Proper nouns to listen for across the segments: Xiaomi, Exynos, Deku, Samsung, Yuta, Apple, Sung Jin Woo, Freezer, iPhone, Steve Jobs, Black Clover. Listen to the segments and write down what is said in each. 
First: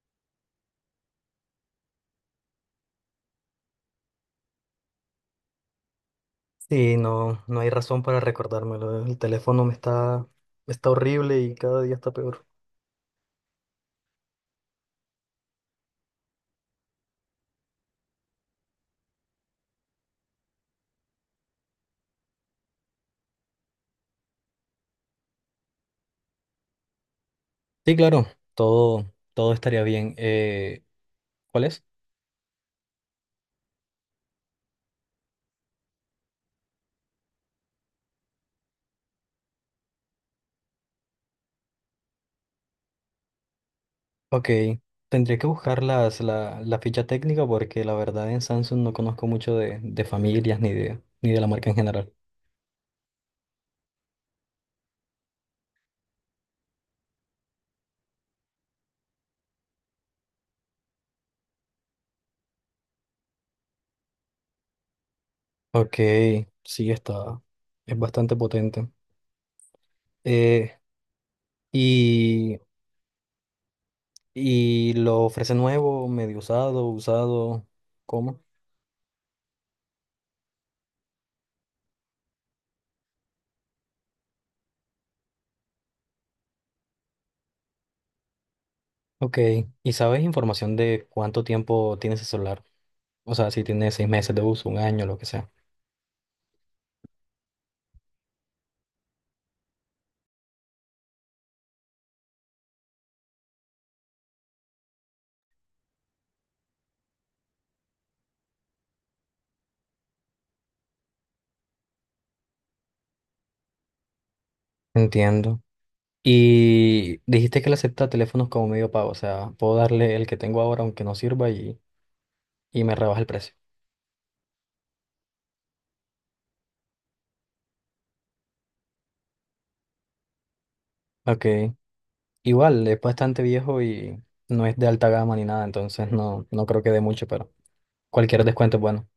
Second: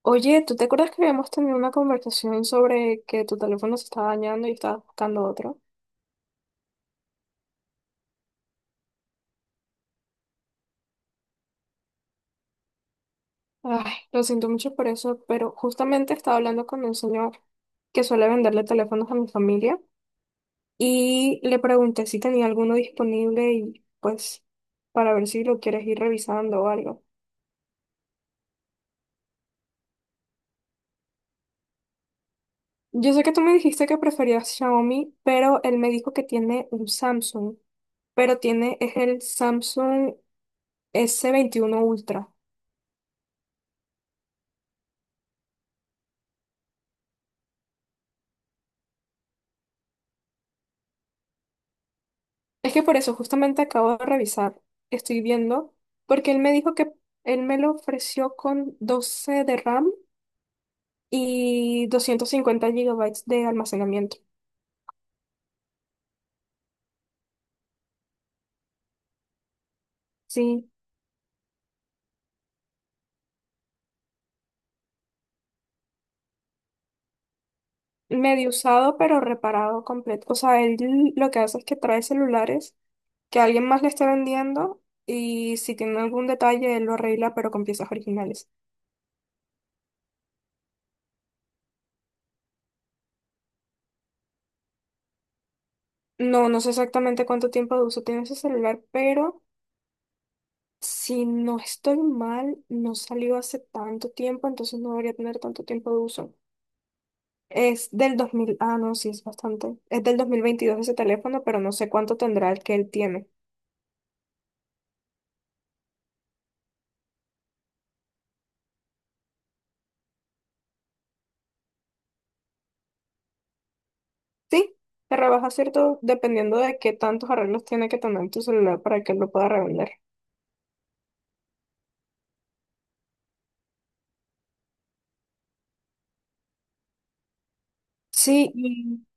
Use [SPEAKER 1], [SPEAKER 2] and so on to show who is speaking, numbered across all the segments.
[SPEAKER 1] Oye, ¿tú te acuerdas que habíamos tenido una conversación sobre que tu teléfono se estaba dañando y estabas buscando otro?
[SPEAKER 2] Sí, no, no hay razón para recordármelo. El teléfono me está horrible y cada día está peor.
[SPEAKER 1] Ay, lo siento mucho por eso, pero justamente estaba hablando con un señor que suele venderle teléfonos a mi familia y le pregunté si tenía alguno disponible y pues para ver si lo quieres ir revisando o algo.
[SPEAKER 2] Sí, claro, todo estaría bien. ¿Cuál es?
[SPEAKER 1] Yo sé que tú me dijiste que preferías Xiaomi, pero él me dijo que tiene un Samsung, pero tiene es el Samsung S21 Ultra.
[SPEAKER 2] Ok, tendría que buscar la ficha técnica porque la verdad en Samsung no conozco mucho de familias ni de la marca en general.
[SPEAKER 1] Es que por eso justamente acabo de revisar, estoy viendo, porque él me dijo que él me lo ofreció con 12 de RAM y 250 gigabytes de almacenamiento.
[SPEAKER 2] Ok, sí, es bastante potente.
[SPEAKER 1] Sí,
[SPEAKER 2] Eh, y, y lo ofrece nuevo, medio usado, usado, ¿cómo?
[SPEAKER 1] medio usado pero reparado completo. O sea, él lo que hace es que trae celulares que alguien más le está vendiendo y si tiene algún detalle él lo arregla pero con piezas originales.
[SPEAKER 2] Ok, ¿y sabes información de cuánto tiempo tiene ese celular? O sea, si tiene 6 meses de uso, un año, lo que sea.
[SPEAKER 1] No, no sé exactamente cuánto tiempo de uso tiene ese celular, pero si no estoy mal, no salió hace tanto tiempo, entonces no debería tener tanto tiempo de uso. Es del 2000, ah, no, sí, es bastante. Es del 2022 ese teléfono, pero no sé cuánto tendrá el que él tiene.
[SPEAKER 2] Entiendo. Y dijiste que le acepta teléfonos como medio pago, o sea, puedo darle el que tengo ahora aunque no sirva y me rebaja el precio.
[SPEAKER 1] Sí, se rebaja, ¿cierto? Dependiendo de qué tantos arreglos tiene que tener tu celular para que él lo pueda revender.
[SPEAKER 2] Ok, igual, es bastante viejo y no es de alta gama ni nada, entonces no creo que dé mucho, pero cualquier
[SPEAKER 1] Sí,
[SPEAKER 2] descuento es
[SPEAKER 1] y,
[SPEAKER 2] bueno.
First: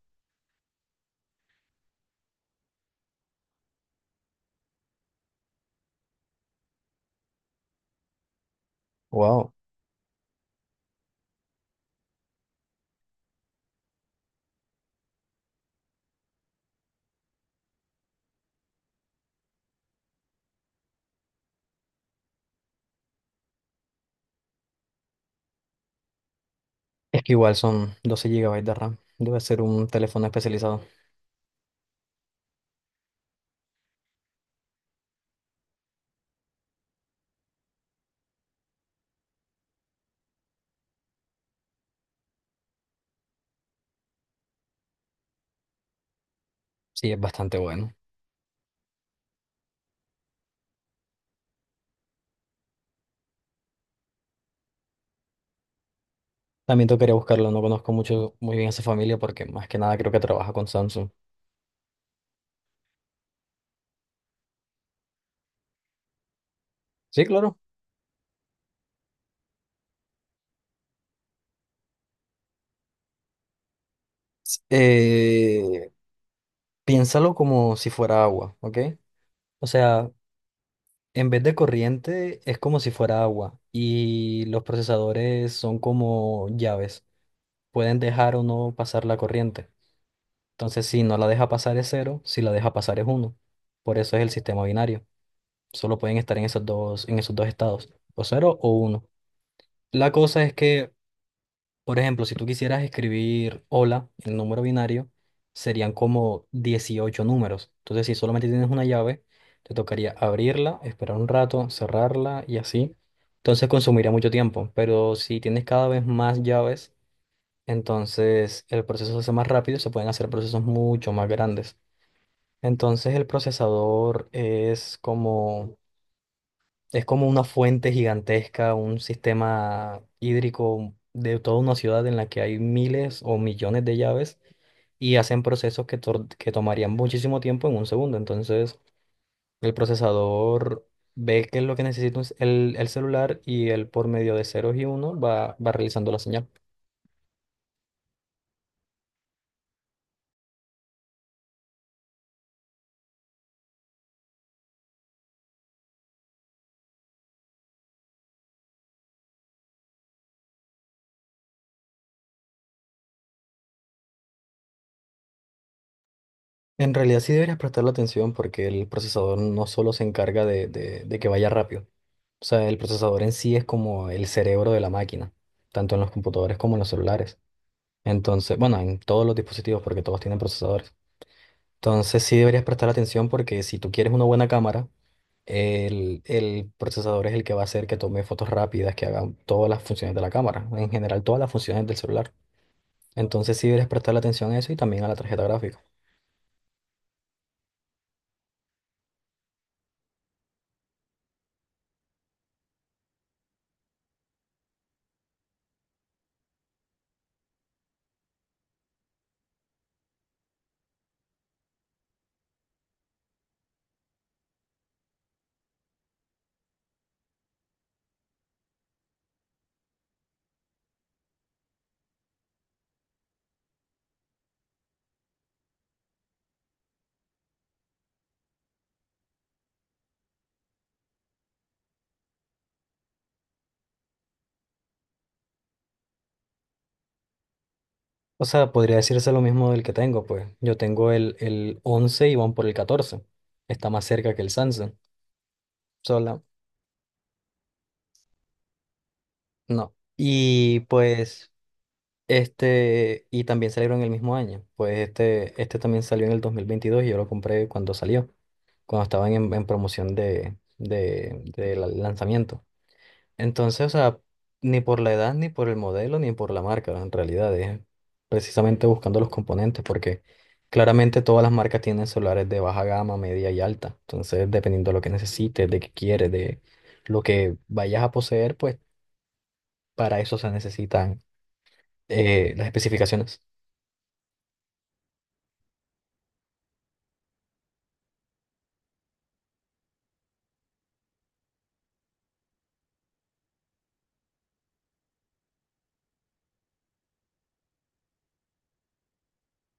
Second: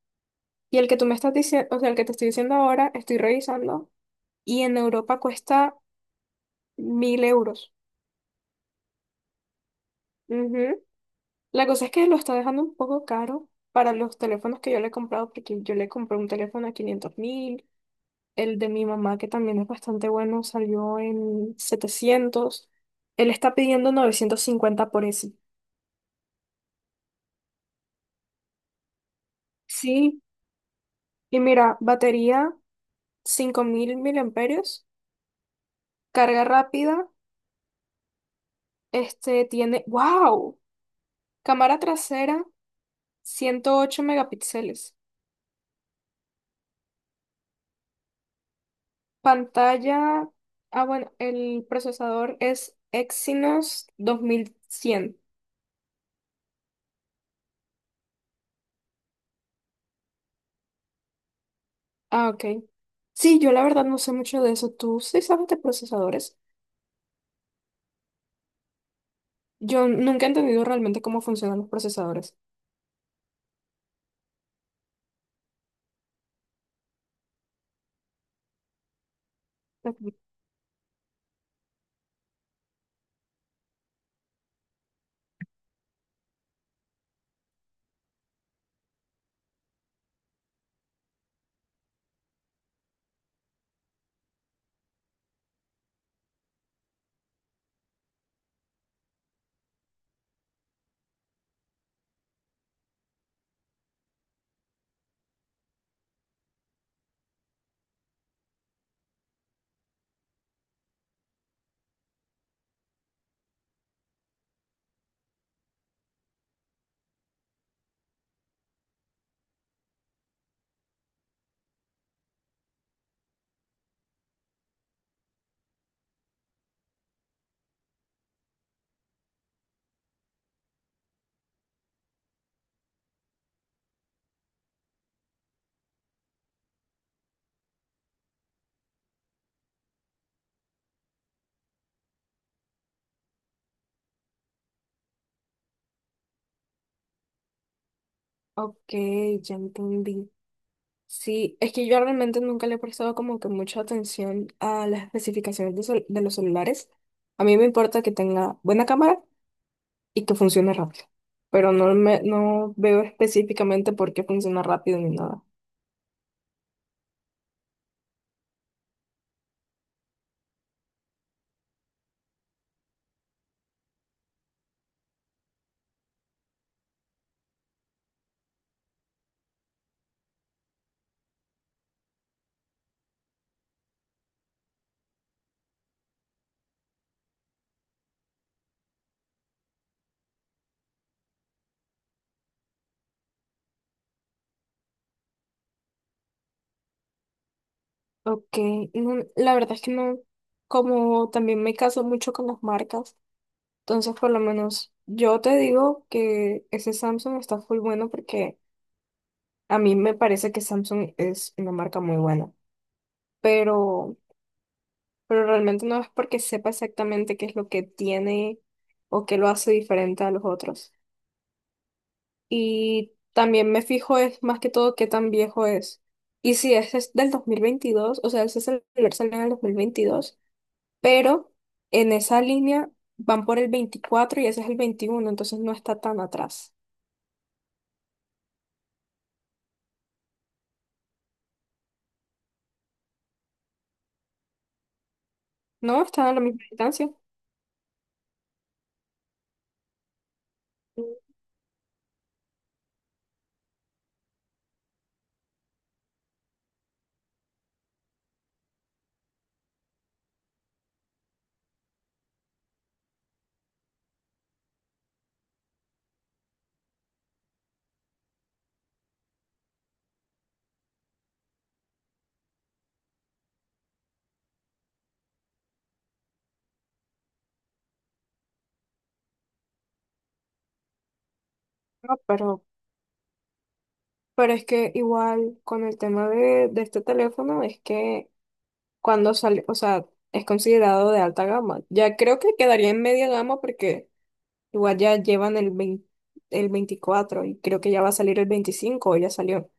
[SPEAKER 1] y el que tú me estás diciendo, o sea, el que te estoy diciendo ahora, estoy revisando, y en Europa cuesta 1.000 euros.
[SPEAKER 2] Wow,
[SPEAKER 1] Ujú. La cosa es que lo está dejando un poco caro para los teléfonos que yo le he comprado, porque yo le compré un teléfono a 500.000, el de mi mamá, que también es bastante bueno, salió en 700. Él está pidiendo 950 por ese.
[SPEAKER 2] es que igual son 12 GB de RAM, debe ser un
[SPEAKER 1] Sí,
[SPEAKER 2] teléfono especializado.
[SPEAKER 1] y mira, batería 5.000 miliamperios, carga rápida, este tiene, wow, cámara trasera 108 megapíxeles.
[SPEAKER 2] Sí, es bastante bueno.
[SPEAKER 1] Pantalla, ah, bueno, el procesador es Exynos 2100.
[SPEAKER 2] También tocaría buscarlo, no conozco muy bien a esa familia porque más que nada creo que trabaja con Samsung.
[SPEAKER 1] Ah, ok. Sí, yo la verdad no sé mucho de eso. ¿Tú sí sabes de procesadores?
[SPEAKER 2] Sí, claro.
[SPEAKER 1] Yo nunca he entendido realmente cómo funcionan los procesadores.
[SPEAKER 2] S- eh, Piénsalo como si fuera agua, ¿ok? O sea,
[SPEAKER 1] Ujú.
[SPEAKER 2] en vez de corriente es como si fuera agua y los procesadores son como llaves. Pueden dejar o no pasar la corriente. Entonces, si no la deja pasar es cero, si la deja pasar es uno. Por eso es el sistema binario. Solo pueden estar en esos dos estados, o cero o uno. La cosa es que, por ejemplo, si tú quisieras escribir hola en número binario, serían como 18 números. Entonces, si solamente tienes una llave, te tocaría abrirla, esperar un rato, cerrarla y así. Entonces, consumiría mucho tiempo. Pero si tienes cada vez más llaves, entonces el proceso se hace más rápido, se pueden hacer procesos mucho más grandes. Entonces, el procesador es como una fuente gigantesca, un sistema hídrico de toda una ciudad en la que hay miles o millones de llaves y hacen procesos que tomarían muchísimo tiempo en un segundo. Entonces, el procesador ve que es lo que necesita el celular y él por medio de ceros y uno va realizando la señal.
[SPEAKER 1] Ok, ya entendí. Sí, es que yo realmente nunca le he prestado como que mucha atención a las especificaciones de los celulares. A mí me importa que tenga buena cámara y que funcione rápido. Pero no veo específicamente por qué funciona rápido ni nada.
[SPEAKER 2] En realidad sí deberías prestarle atención porque el procesador no solo se encarga de que vaya rápido. O sea, el procesador en sí es como el cerebro de la máquina, tanto en los computadores como en los celulares. Entonces, bueno, en todos los dispositivos, porque todos tienen procesadores. Entonces sí deberías prestar atención porque si tú quieres una buena cámara, el procesador es el que va a hacer que tome fotos rápidas, que haga todas las funciones de la cámara, en general todas las funciones del celular. Entonces sí deberías prestarle atención a eso y también a la tarjeta gráfica.
[SPEAKER 1] Ok, no, la verdad es que no, como también me caso mucho con las marcas, entonces por lo menos yo te digo que ese Samsung está full bueno porque a mí me parece que Samsung es una marca muy buena, pero, pero realmente no es porque sepa exactamente qué es lo que tiene o qué lo hace diferente a los otros. Y también me fijo es más que todo qué tan viejo es. Y si ese es del 2022, o sea, ese celular salió en el 2022, pero en esa línea van por el 24 y ese es el 21, entonces no está tan atrás.
[SPEAKER 2] O sea, podría decirse lo mismo del que tengo, pues yo tengo el 11 y van por el 14. Está más cerca que el Samsung.
[SPEAKER 1] No, están a la
[SPEAKER 2] Sola,
[SPEAKER 1] misma distancia.
[SPEAKER 2] no. Y pues y también salieron el mismo año. Pues este también salió en el 2022 y yo lo compré cuando salió, cuando estaban en promoción del lanzamiento. Entonces, o sea, ni por la edad, ni por el modelo, ni por la marca, en realidad es precisamente buscando los componentes, porque claramente todas las marcas tienen celulares de baja gama, media y alta. Entonces, dependiendo de lo que necesites, de qué quieres, de lo que vayas a poseer, pues para eso se necesitan
[SPEAKER 1] No, pero,
[SPEAKER 2] las especificaciones.
[SPEAKER 1] pero es que igual con el tema de este teléfono es que cuando sale, o sea, es considerado de alta gama. Ya creo que quedaría en media gama porque igual ya llevan el 20, el 24 y creo que ya va a salir el 25 o ya salió.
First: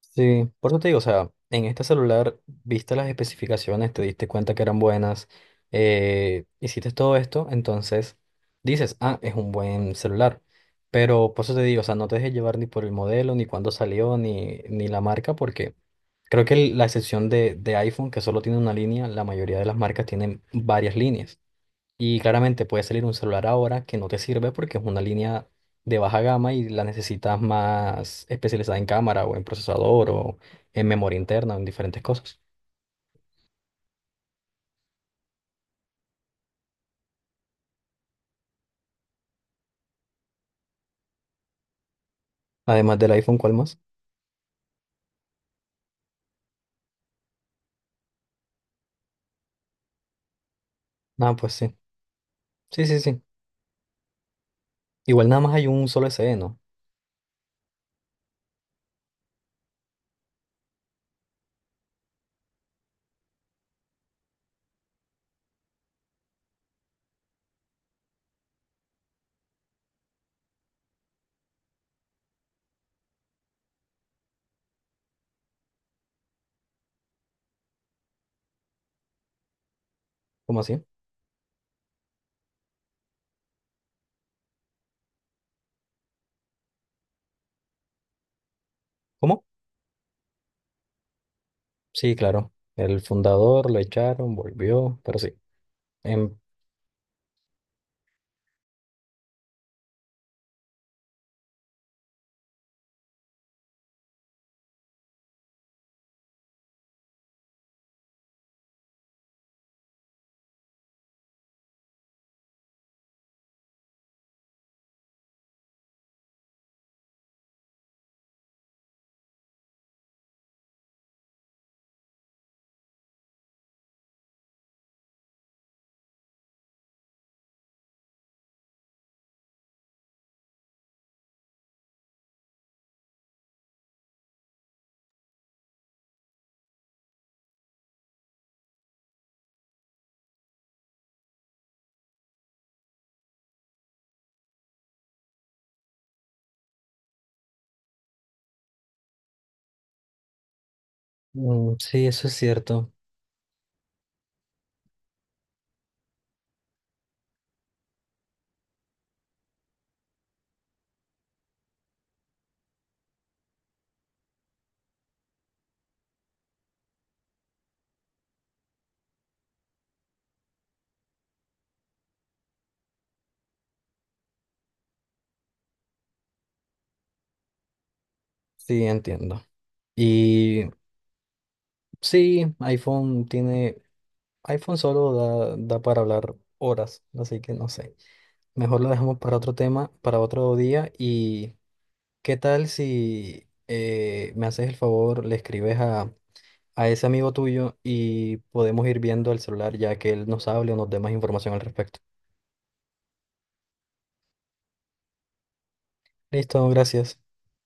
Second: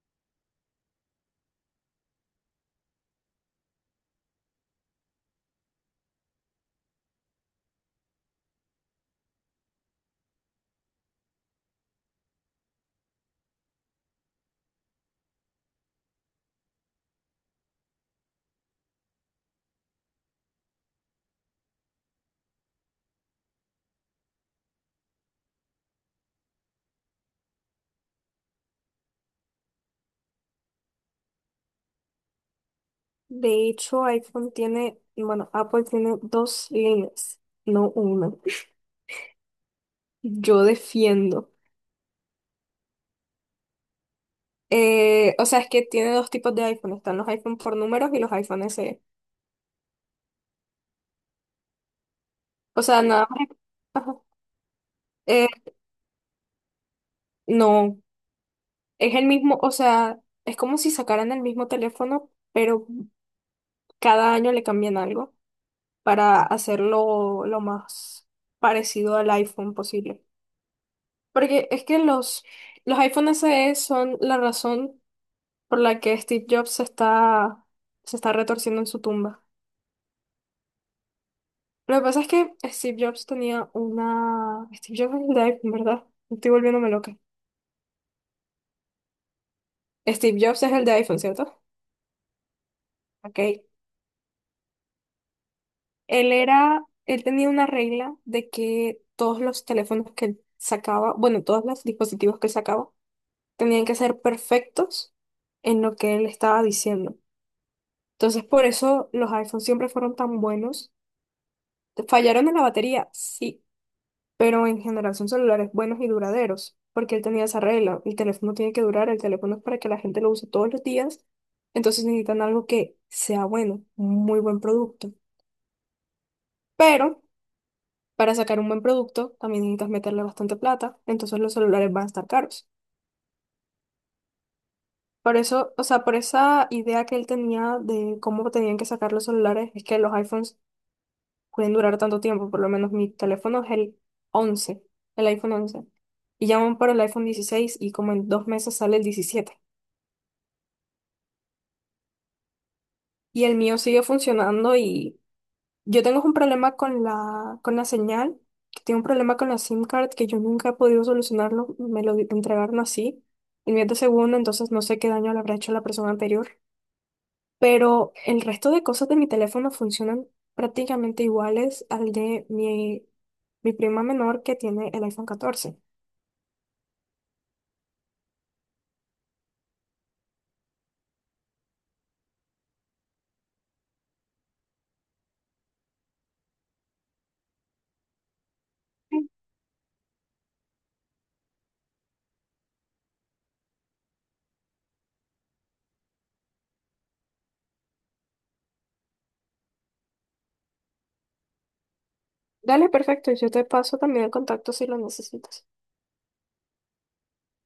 [SPEAKER 2] Sí, por eso te digo, o sea, en este celular viste las especificaciones, te diste cuenta que eran buenas, hiciste todo esto, entonces dices, ah, es un buen celular. Pero por eso te digo, o sea, no te dejes llevar ni por el modelo, ni cuándo salió, ni la marca, porque creo que la excepción de iPhone, que solo tiene una línea, la mayoría de las marcas tienen varias líneas. Y claramente puede salir un celular ahora que no te sirve porque es una línea de baja gama y la necesitas más especializada en cámara o en procesador o en memoria interna o en diferentes cosas.
[SPEAKER 1] De hecho, iPhone tiene, bueno, Apple tiene dos líneas, no una. Yo defiendo.
[SPEAKER 2] Además del iPhone, ¿cuál más?
[SPEAKER 1] O sea, es que tiene dos tipos de iPhone. Están los iPhone por números y los iPhone SE.
[SPEAKER 2] Ah, pues sí.
[SPEAKER 1] O
[SPEAKER 2] Sí, sí,
[SPEAKER 1] sea,
[SPEAKER 2] sí.
[SPEAKER 1] nada más. Ajá.
[SPEAKER 2] Igual nada
[SPEAKER 1] Eh,
[SPEAKER 2] más hay un solo S SE, ¿no?
[SPEAKER 1] no, es el mismo, o sea, es como si sacaran el mismo teléfono, pero cada año le cambian algo para hacerlo lo más parecido al iPhone posible. Porque es que los iPhone SE son la razón por la que Steve Jobs se está retorciendo en su tumba.
[SPEAKER 2] ¿Cómo así?
[SPEAKER 1] Lo que pasa es que Steve Jobs tenía una. Steve Jobs es el de iPhone, ¿verdad? Estoy volviéndome loca.
[SPEAKER 2] ¿Cómo?
[SPEAKER 1] Steve Jobs es el de iPhone, ¿cierto?
[SPEAKER 2] Sí, claro. El
[SPEAKER 1] Ok.
[SPEAKER 2] fundador lo echaron, volvió, pero sí.
[SPEAKER 1] Él
[SPEAKER 2] Em,
[SPEAKER 1] era. Él tenía una regla de que todos los teléfonos que él sacaba, bueno, todos los dispositivos que él sacaba, tenían que ser perfectos en lo que él estaba diciendo. Entonces, por eso los iPhones siempre fueron tan buenos. Fallaron en la batería, sí, pero en general son celulares buenos y duraderos, porque él tenía esa regla, el teléfono tiene que durar, el teléfono es para que la gente lo use todos los días, entonces necesitan algo que sea bueno, un muy buen producto. Pero para sacar un buen producto también necesitas meterle bastante plata, entonces los celulares van a estar caros. Por eso, o sea, por esa idea que él tenía de cómo tenían que sacar los celulares, es que los iPhones pueden durar tanto tiempo. Por lo menos mi teléfono es el 11, el iPhone 11. Y llaman para el iPhone 16 y como en 2 meses sale el 17.
[SPEAKER 2] mm, sí, eso es cierto.
[SPEAKER 1] Y el mío sigue funcionando y yo tengo un problema con con la señal, que tengo un problema con la SIM card que yo nunca he podido solucionarlo. Me lo entregaron así. El mío es de segundo, entonces no sé qué daño le habrá hecho a la persona anterior. Pero el resto de cosas de mi teléfono funcionan prácticamente iguales al de mi prima menor que tiene el iPhone 14.
[SPEAKER 2] Sí, entiendo. Y sí, iPhone solo da para hablar horas, así que no sé. Mejor lo dejamos para otro tema, para otro día. ¿Y qué tal si me haces el favor, le escribes a ese amigo tuyo y podemos ir viendo el celular ya que él nos hable o nos dé más información al respecto?
[SPEAKER 1] Dale, perfecto. Yo te paso también el contacto si lo necesitas.
[SPEAKER 2] Listo, gracias.